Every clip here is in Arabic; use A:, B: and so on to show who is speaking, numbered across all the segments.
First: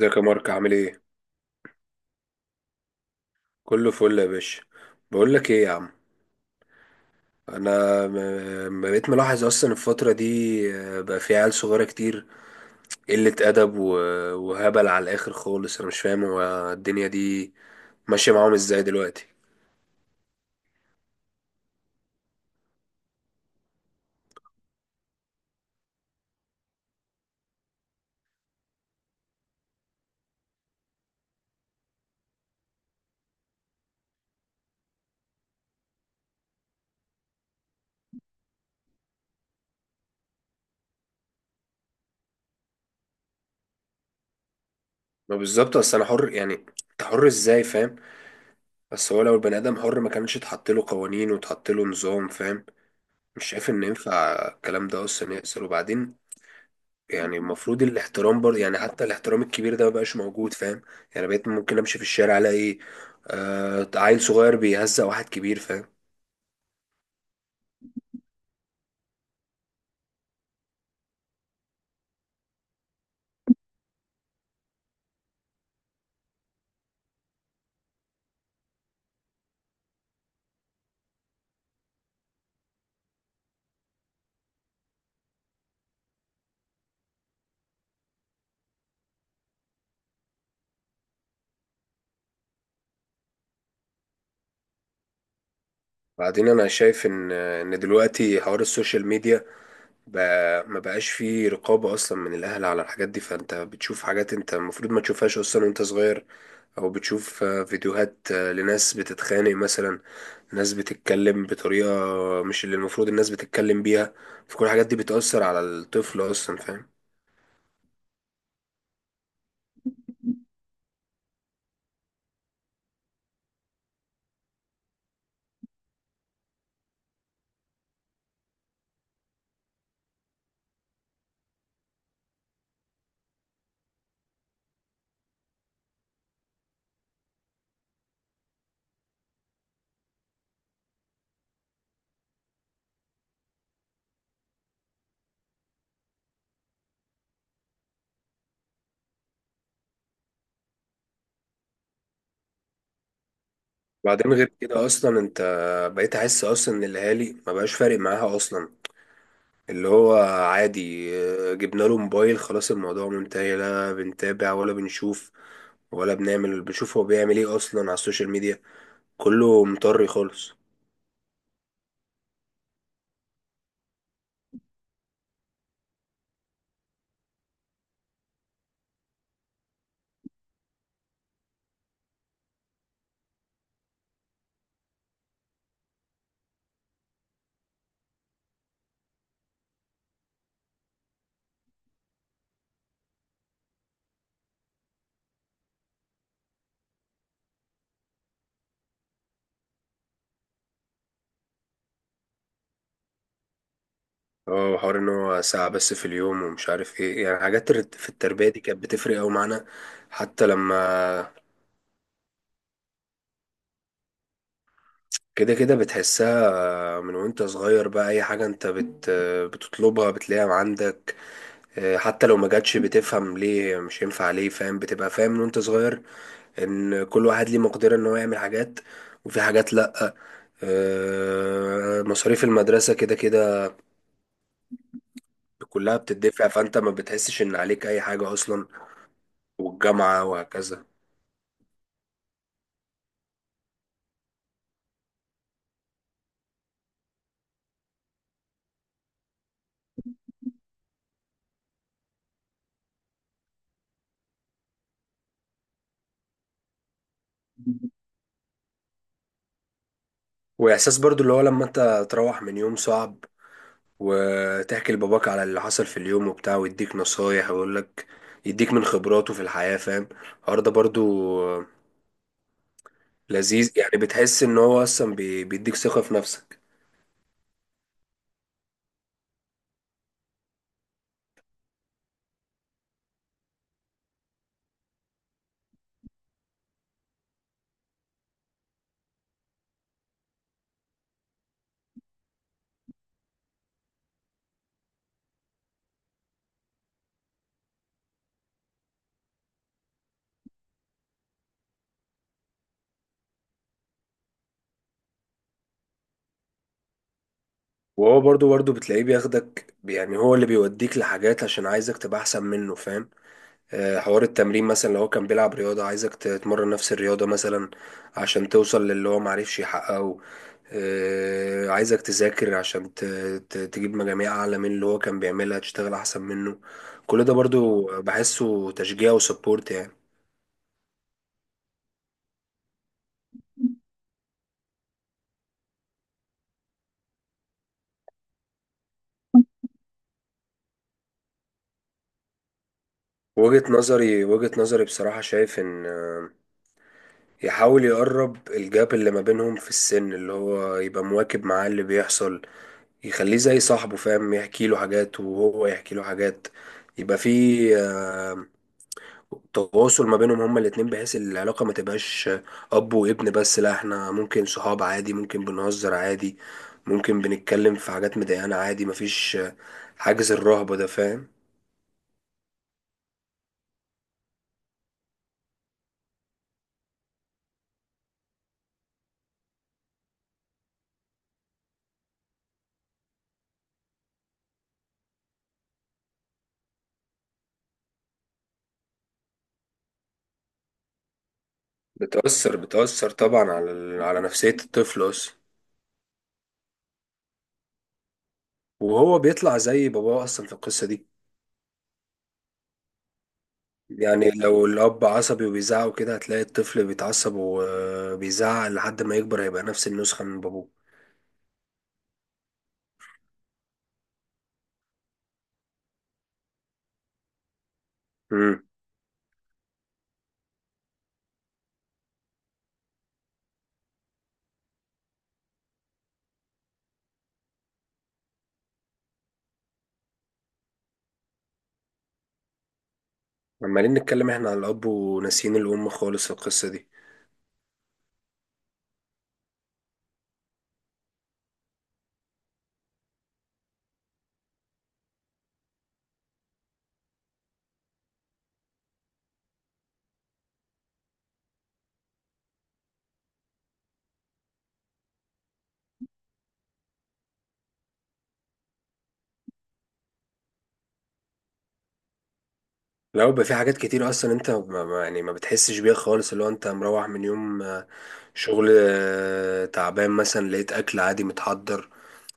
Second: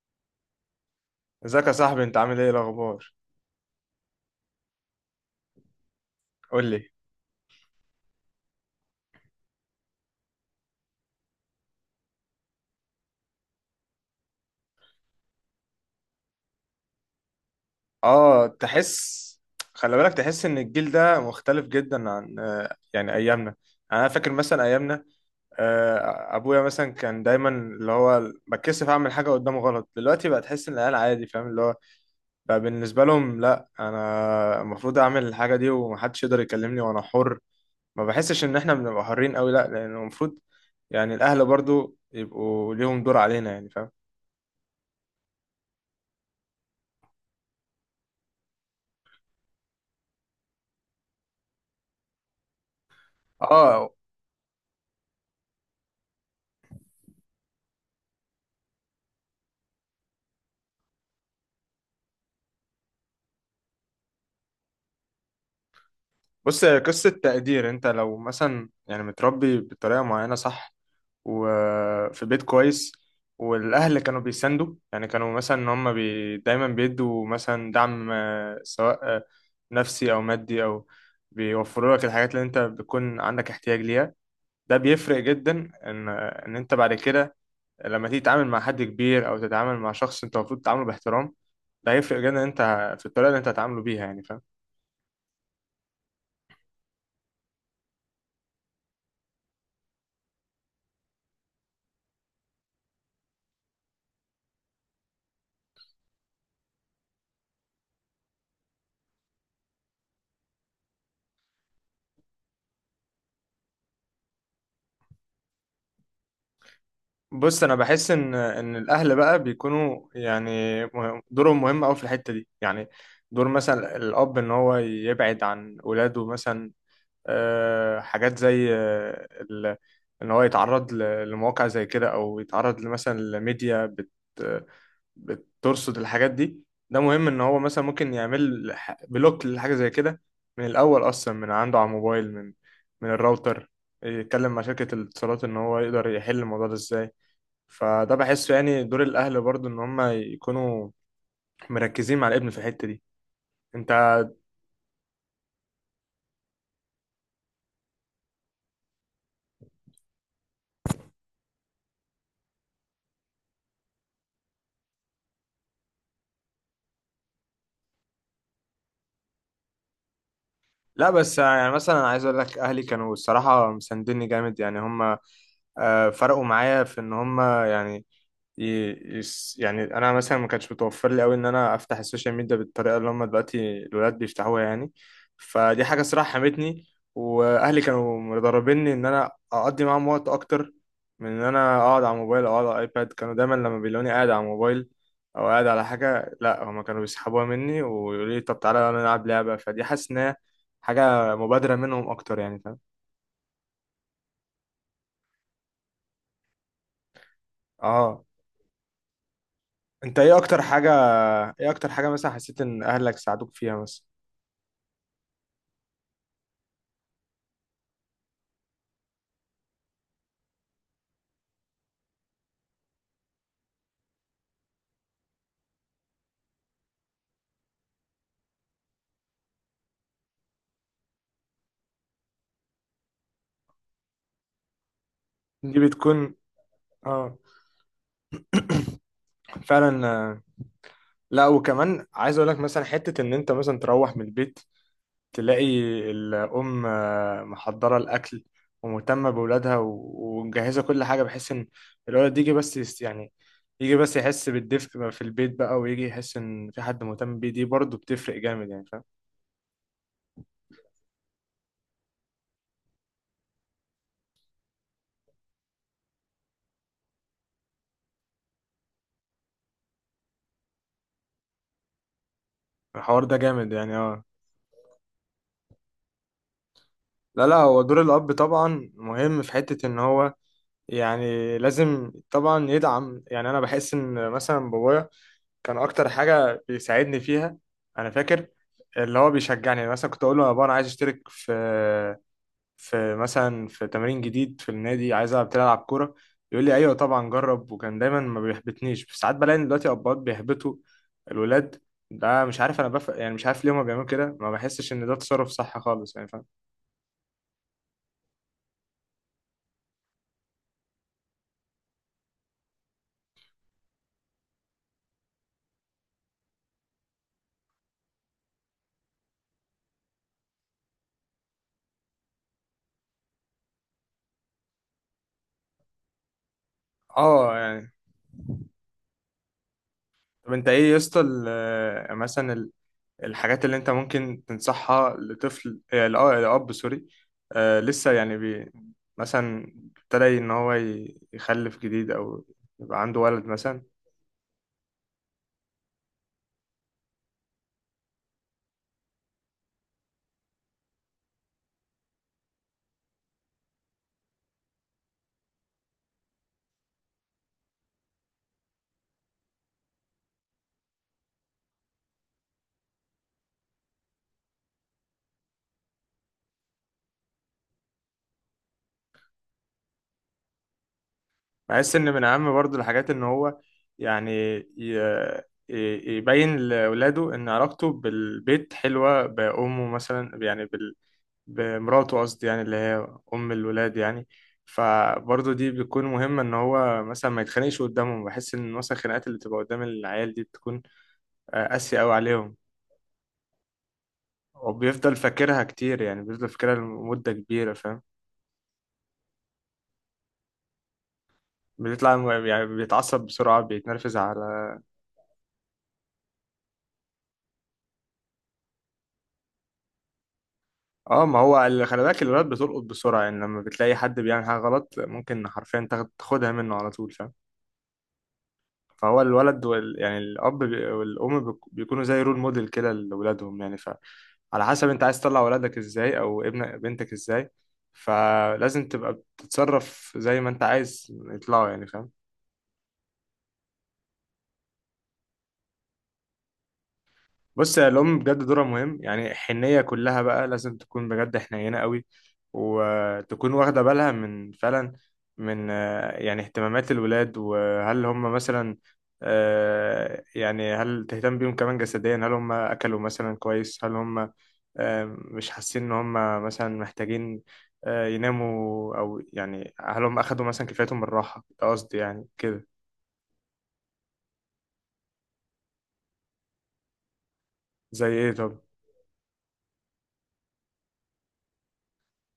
A: ازيك يا مارك؟ عامل ايه؟
B: ازيك يا صاحبي؟ انت عامل ايه؟ إيه الاخبار؟
A: كله فل يا باشا. بقول لك ايه يا عم.
B: قول لي.
A: انا بقيت ملاحظ اصلا الفتره دي. بقى في عيال صغيره كتير، قله ادب وهبل على الاخر خالص. انا مش فاهم هو الدنيا دي ماشيه
B: اه،
A: معاهم ازاي دلوقتي.
B: خلي بالك، تحس ان الجيل ده مختلف جدا عن يعني ايامنا. يعني انا فاكر مثلا ايامنا، ابويا مثلا كان دايما اللي هو بتكسف اعمل حاجه قدامه غلط. دلوقتي بقى تحس ان العيال عادي، فاهم؟ اللي هو بقى بالنسبه لهم، لا انا المفروض اعمل الحاجه دي ومحدش يقدر يكلمني وانا حر. ما بحسش ان احنا بنبقى حرين قوي، لا، لانه المفروض يعني الاهل برضو يبقوا ليهم دور علينا، يعني فاهم؟
A: ما بالظبط، اصل انا حر يعني انت حر ازاي؟ فاهم؟ بس هو لو البني ادم حر ما كانش اتحط له قوانين واتحط له نظام، فاهم؟ مش شايف ان
B: اه.
A: ينفع الكلام ده اصلا يحصل. وبعدين يعني المفروض الاحترام برضه، يعني حتى الاحترام الكبير ده مبقاش موجود، فاهم؟ يعني بقيت ممكن امشي في الشارع الاقي عيل صغير بيهزق واحد كبير، فاهم؟
B: بص، هي قصة تقدير. انت لو مثلا يعني متربي بطريقة معينة صح، وفي بيت كويس، والأهل كانوا بيساندوا، يعني كانوا مثلا إن هم دايما بيدوا مثلا دعم، سواء نفسي أو مادي أو بيوفروا لك الحاجات اللي انت بتكون عندك احتياج ليها. ده بيفرق جدا إن انت بعد كده لما تيجي تتعامل مع حد كبير أو تتعامل مع شخص انت المفروض تتعامله باحترام، ده هيفرق جدا. انت في الطريقة اللي انت هتعامله بيها، يعني فاهم؟
A: بعدين انا شايف ان دلوقتي حوار السوشيال ميديا بقى ما بقاش فيه رقابة اصلا من الاهل على الحاجات دي. فانت بتشوف حاجات انت المفروض ما تشوفهاش اصلا وانت صغير، او بتشوف فيديوهات لناس بتتخانق مثلا، ناس بتتكلم بطريقة مش اللي المفروض الناس بتتكلم بيها. فكل الحاجات دي بتأثر على الطفل اصلا، فاهم؟
B: بص، انا بحس ان الاهل بقى بيكونوا يعني دورهم مهم قوي في الحته دي، يعني دور مثلا الاب ان هو يبعد عن اولاده مثلا حاجات زي ان هو يتعرض لمواقع زي كده، او يتعرض مثلا لميديا بترصد الحاجات دي. ده مهم ان هو مثلا ممكن يعمل بلوك لحاجه زي كده من الاول، اصلا من عنده على الموبايل، من الراوتر، يتكلم مع شركه الاتصالات ان هو يقدر يحل الموضوع ده ازاي. فده بحسه يعني دور الاهل برضو ان هم يكونوا مركزين مع الابن في الحته دي. انت
A: بعدين غير كده اصلا انت بقيت احس اصلا ان الاهالي ما بقاش فارق معاها اصلا. اللي هو عادي، جبنا له موبايل خلاص الموضوع منتهي. لا بنتابع ولا بنشوف ولا بنشوف هو بيعمل ايه اصلا على السوشيال ميديا. كله مطري خالص.
B: لا بس، يعني مثلا عايز اقول لك، اهلي كانوا الصراحه مساندني جامد، يعني هم فرقوا معايا في ان هم يعني يعني انا مثلا ما كانش متوفر لي قوي ان انا افتح السوشيال ميديا بالطريقه اللي هم دلوقتي الولاد بيفتحوها يعني. فدي حاجه صراحه حمتني، واهلي كانوا مدربيني ان انا اقضي معاهم وقت اكتر من ان انا اقعد على الموبايل او اقعد على الايباد. كانوا دايما لما بيلاقوني قاعد على الموبايل او قاعد على حاجه، لا هما كانوا بيسحبوها مني ويقولوا لي طب تعالى يلا نلعب لعبه. فدي حاسس ان هي حاجه مبادره منهم اكتر، يعني فاهم؟
A: اه، حوار ان هو ساعة بس في اليوم ومش عارف ايه، يعني حاجات في
B: اه.
A: التربية دي كانت بتفرق اوي معانا.
B: انت ايه
A: حتى
B: اكتر حاجه؟
A: لما
B: ايه اكتر حاجه مثلا حسيت ان اهلك ساعدوك فيها مثلا؟
A: كده كده بتحسها، من وانت صغير، بقى اي حاجة انت بت آه، بتطلبها بتلاقيها عندك. حتى لو ما جاتش بتفهم ليه مش هينفع ليه، فاهم؟ بتبقى فاهم من وانت صغير ان كل واحد ليه مقدرة ان هو يعمل حاجات، وفي حاجات لا. مصاريف المدرسة كده كده
B: دي
A: كلها
B: بتكون.
A: بتدفع، فانت ما
B: اه.
A: بتحسش ان عليك اي حاجة اصلا،
B: فعلا.
A: والجامعة وهكذا.
B: لا، وكمان عايز اقول لك مثلا حتة ان انت مثلا تروح من البيت، تلاقي الام محضرة الاكل ومهتمة بولادها ومجهزة كل حاجة، بحيث ان الولد يجي بس يعني يجي بس يحس بالدفء بقى في البيت بقى، ويجي يحس ان في حد مهتم بيه. دي برضه بتفرق جامد، يعني فاهم؟
A: واحساس برضو اللي هو لما انت تروح من يوم صعب وتحكي لباباك على اللي حصل في اليوم وبتاع، ويديك نصايح ويقول لك، يديك من خبراته في الحياة، فاهم؟ الحوار ده برضو
B: الحوار ده
A: لذيذ
B: جامد،
A: يعني،
B: يعني اه.
A: بتحس ان هو اصلا بيديك ثقة في نفسك.
B: لا لا، هو دور الاب طبعا مهم في حتة ان هو يعني لازم طبعا يدعم. يعني انا بحس ان مثلا بابايا كان اكتر حاجه بيساعدني فيها، انا فاكر، اللي هو بيشجعني. يعني مثلا كنت اقول له يا بابا انا عايز اشترك في، في مثلا في تمرين جديد في النادي، عايز العب تلعب كوره، يقول لي ايوه طبعا جرب. وكان دايما ما بيحبطنيش. بس ساعات بلاقي إن دلوقتي اباء بيحبطوا الولاد. ده مش عارف انا يعني مش عارف ليه هما بيعملوا كده. ما بحسش ان ده تصرف صح خالص، يعني فاهم؟
A: وهو برضو بتلاقيه بياخدك، يعني هو اللي بيوديك لحاجات عشان عايزك تبقى احسن منه، فاهم؟ حوار التمرين مثلا، لو هو كان بيلعب رياضة عايزك تتمرن نفس الرياضة مثلا عشان توصل للي هو معرفش يحققه. عايزك تذاكر عشان تجيب مجاميع أعلى من اللي هو كان بيعملها، تشتغل أحسن منه. كل ده
B: اه،
A: برضو
B: يعني
A: بحسه تشجيع وسبورت يعني.
B: طب انت ايه يا اسطى مثلا الحاجات اللي انت ممكن تنصحها لطفل، لأب سوري، لسه يعني مثلا ابتدى ان هو يخلف جديد، او يبقى عنده ولد
A: وجهة
B: مثلا.
A: نظري وجهة نظري بصراحة شايف إن يحاول يقرب الجاب اللي ما بينهم في السن، اللي هو يبقى مواكب معاه اللي بيحصل، يخليه زي صاحبه فاهم، يحكي له حاجات وهو يحكي له حاجات، يبقى في آه، تواصل ما بينهم هما الاتنين، بحيث العلاقة ما تبقاش أب وابن بس، لا احنا ممكن صحاب عادي، ممكن بنهزر عادي، ممكن بنتكلم في حاجات مضايقانا عادي، مفيش حاجز الرهبة ده، فاهم؟
B: بحس ان من اهم برضو الحاجات ان هو يعني يبين لاولاده ان علاقته بالبيت حلوة، بامه مثلا، يعني بمراته قصدي، يعني اللي هي ام الولاد يعني. فبرضه دي بتكون مهمة، إن هو مثلا ما يتخانقش قدامهم. بحس إن مثلا الخناقات اللي بتبقى قدام العيال دي بتكون قاسية أوي عليهم،
A: بتأثر طبعا على نفسية الطفل
B: وبيفضل
A: أصلا.
B: فاكرها كتير، يعني بيفضل فاكرها لمدة كبيرة، فاهم؟
A: وهو بيطلع زي باباه أصلا في القصة دي.
B: بيطلع يعني بيتعصب بسرعة، بيتنرفز
A: يعني لو
B: على.
A: الأب عصبي وبيزعق كده هتلاقي الطفل بيتعصب وبيزعق، لحد ما يكبر هيبقى نفس النسخة من بابوه.
B: اه، ما هو اللي خلي بالك الولاد بتلقط بسرعة، يعني لما بتلاقي حد بيعمل حاجة غلط ممكن حرفيا تاخدها منه على طول، فاهم؟
A: امم
B: فهو الولد يعني الأب والأم بيكونوا زي رول موديل كده لأولادهم، يعني على حسب انت عايز تطلع ولادك ازاي، او ابنك بنتك ازاي، فلازم تبقى بتتصرف زي ما انت عايز يطلعوا، يعني فاهم؟
A: عمالين نتكلم احنا على الأب وناسيين الأم خالص القصة دي.
B: بص يا، الأم بجد دورها مهم. يعني الحنية كلها بقى لازم تكون بجد حنينة قوي، وتكون واخدة بالها من فعلا، من يعني اهتمامات الولاد، وهل هم مثلا يعني هل تهتم بيهم كمان جسديا، هل هم أكلوا مثلا كويس، هل هم مش حاسين إن هم مثلا محتاجين يناموا، أو يعني هل هم أخدوا مثلا كفايتهم من الراحة. ده قصدي يعني كده.
A: لو بيبقى في حاجات كتير أصلا أنت يعني ما بتحسش بيها خالص، اللي هو أنت مروح من يوم،
B: زي إيه طب؟
A: شغل تعبان مثلا، لقيت أكل عادي متحضر،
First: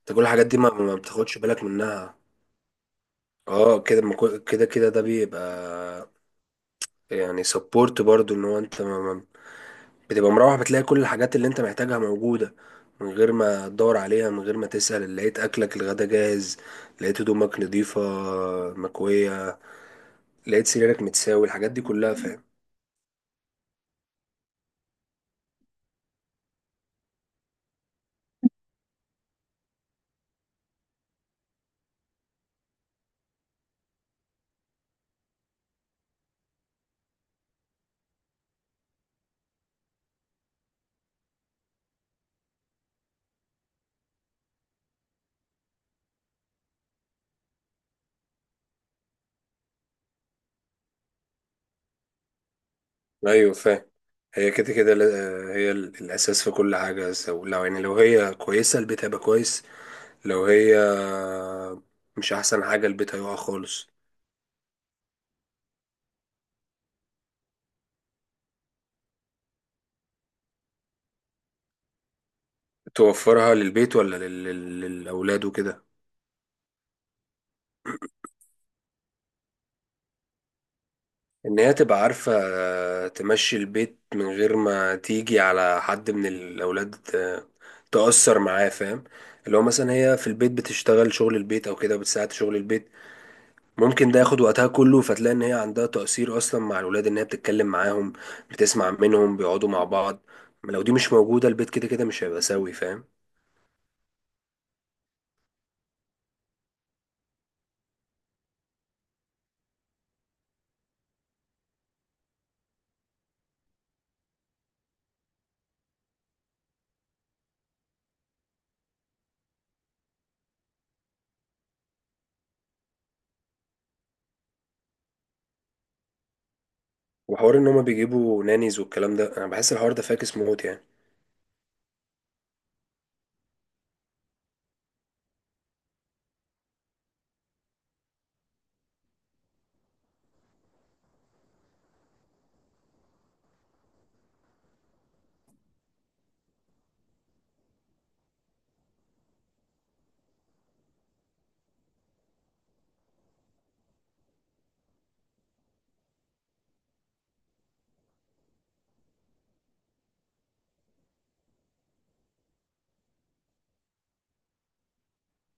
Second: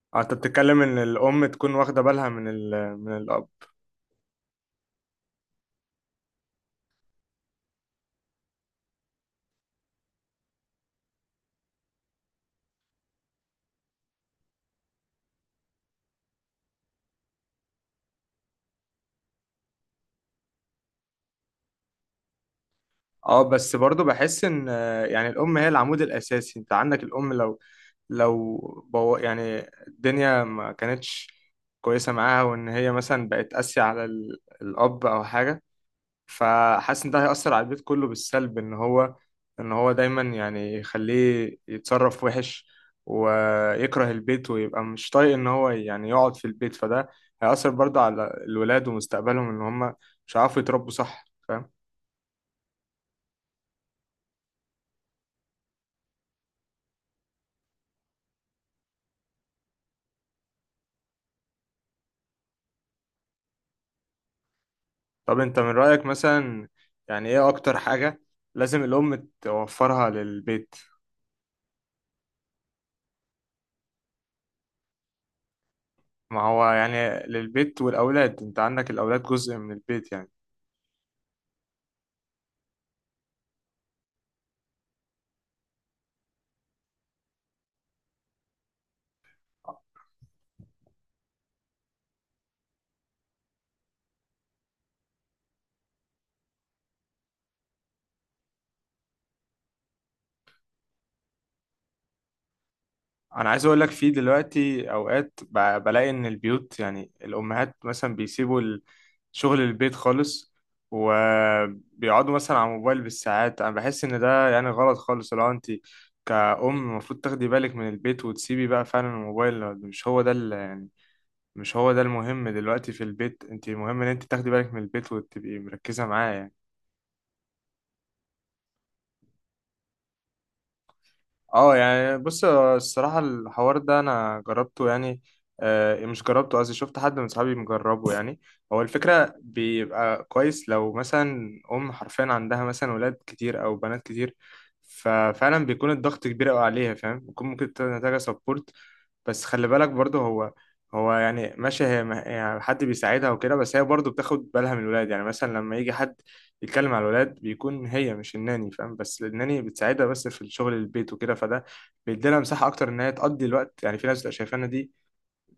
A: انت كل
B: أنت
A: الحاجات دي ما
B: بتتكلم
A: ما
B: إن
A: بتاخدش
B: الأم
A: بالك
B: تكون واخدة
A: منها.
B: بالها من ال من الأب.
A: اه كده ما كو- كده كده ده بيبقى يعني سبورت برضو، ان هو انت ما بتبقى مروح بتلاقي كل الحاجات اللي انت محتاجها موجودة، من غير ما تدور عليها من غير ما تسأل، لقيت أكلك الغدا جاهز، لقيت هدومك نضيفة مكوية، لقيت سريرك متساوي. الحاجات دي كلها فاهم؟
B: اه، بس برضو بحس ان يعني الام هي العمود الاساسي. انت عندك الام لو، لو، يعني الدنيا ما كانتش كويسه معاها، وان هي مثلا بقت قاسيه على الاب او حاجه، فحاسس ان ده هيأثر على البيت كله بالسلب. ان هو دايما يعني يخليه يتصرف وحش، ويكره البيت، ويبقى مش طايق ان هو يعني يقعد في البيت. فده هيأثر برضو على الولاد ومستقبلهم، ان هم مش هيعرفوا يتربوا صح.
A: ايوه فاهم. هي كده كده هي الاساس في كل حاجه. لو يعني لو هي كويسه البيت هيبقى كويس، لو هي مش احسن حاجه البيت هيقع خالص.
B: طب انت من رأيك مثلا، يعني ايه اكتر حاجة لازم الام توفرها للبيت؟
A: توفرها للبيت ولا للاولاد وكده؟
B: ما هو يعني للبيت والاولاد، انت عندك الاولاد جزء من البيت يعني.
A: ان هي تبقى عارفة تمشي البيت من غير ما تيجي على حد من الاولاد تأثر معاه، فاهم؟ اللي هو مثلا هي في البيت بتشتغل شغل البيت او كده بتساعد شغل البيت، ممكن ده ياخد وقتها كله، فتلاقي ان هي عندها تأثير اصلا مع الاولاد، ان هي بتتكلم معاهم بتسمع منهم بيقعدوا مع بعض. لو دي مش موجودة البيت كده كده مش هيبقى سوي، فاهم؟
B: انا عايز اقول لك، في دلوقتي اوقات بلاقي ان البيوت، يعني الامهات مثلا بيسيبوا شغل البيت خالص، وبيقعدوا مثلا على الموبايل بالساعات. انا بحس ان ده يعني غلط خالص. لو انت كأم، المفروض تاخدي بالك من البيت، وتسيبي بقى فعلا الموبايل. مش هو ده المهم دلوقتي في البيت، انت المهم ان انت تاخدي بالك من البيت وتبقي مركزة معاه، يعني
A: وحوار ان هما بيجيبوا نانيز والكلام ده، انا بحس الحوار ده فاكس موت يعني.
B: اه. يعني بص، الصراحة الحوار ده انا جربته، يعني مش جربته قصدي، شفت حد من صحابي مجربه، يعني هو الفكرة بيبقى كويس لو مثلا ام حرفيا عندها مثلا ولاد كتير او بنات كتير، ففعلا بيكون الضغط كبير قوي عليها، فاهم؟ بيكون ممكن تكون محتاجة سبورت. بس خلي بالك برضه، هو يعني ماشي، هي يعني حد بيساعدها وكده، بس هي برضه بتاخد بالها من الولاد. يعني مثلا لما يجي حد يتكلم على الولاد بيكون هي، مش الناني، فاهم؟ بس الناني بتساعدها بس في الشغل البيت وكده. فده بيديلها مساحة أكتر إن هي تقضي الوقت، يعني في ناس بتبقى شايفانا دي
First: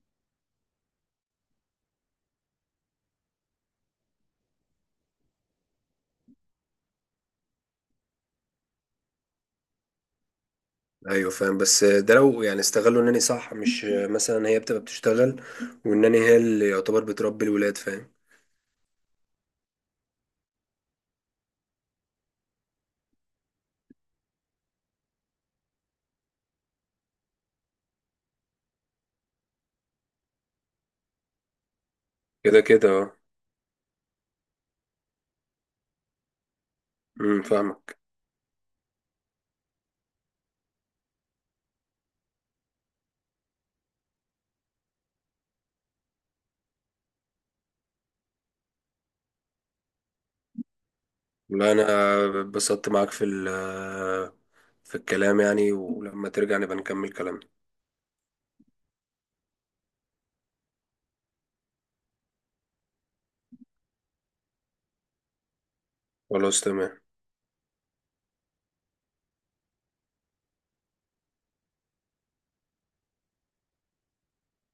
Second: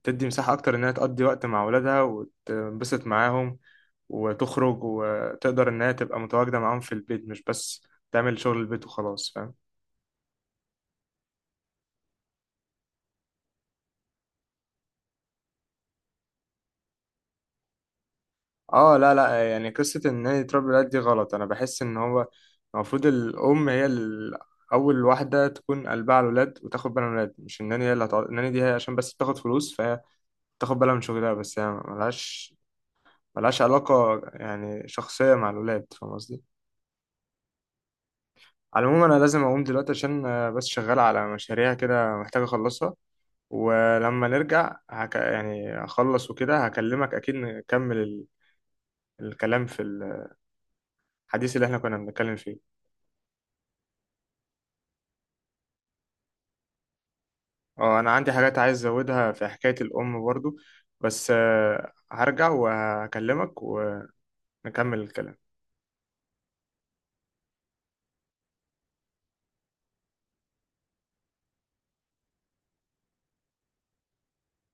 B: تدي مساحة أكتر إن هي تقضي وقت مع ولادها وتنبسط معاهم وتخرج، وتقدر إن هي تبقى متواجدة معاهم في البيت، مش بس تعمل شغل البيت وخلاص، فاهم؟
A: ايوه فاهم، بس ده لو يعني استغلوا انني صح، مش مثلا هي بتبقى بتشتغل وانني هي اللي يعتبر بتربي الولاد، فاهم؟
B: اه لا لا، يعني قصة ان هي تربي الولاد دي غلط. انا بحس ان هو المفروض الام هي اول واحدة تكون قلبها على الولاد وتاخد بالها من الولاد، مش الناني هي اللي هتقعد. الناني دي هي عشان بس بتاخد فلوس، فهي تاخد بالها من شغلها بس، هي ملهاش
A: كده كده اه.
B: ملهاش علاقة يعني شخصية مع الولاد، فاهم قصدي؟
A: فاهمك.
B: على العموم، انا لازم اقوم دلوقتي عشان بس شغال على مشاريع كده محتاج اخلصها. ولما نرجع يعني اخلص وكده هكلمك اكيد، نكمل الكلام في الحديث اللي
A: لا
B: احنا
A: انا
B: كنا بنتكلم فيه.
A: اتبسطت معاك في في الكلام يعني، ولما ترجع نبقى نكمل كلامنا.
B: اه، انا عندي حاجات عايز ازودها في حكاية الام برضو، بس هرجع وهكلمك ونكمل الكلام.
A: خلاص تمام.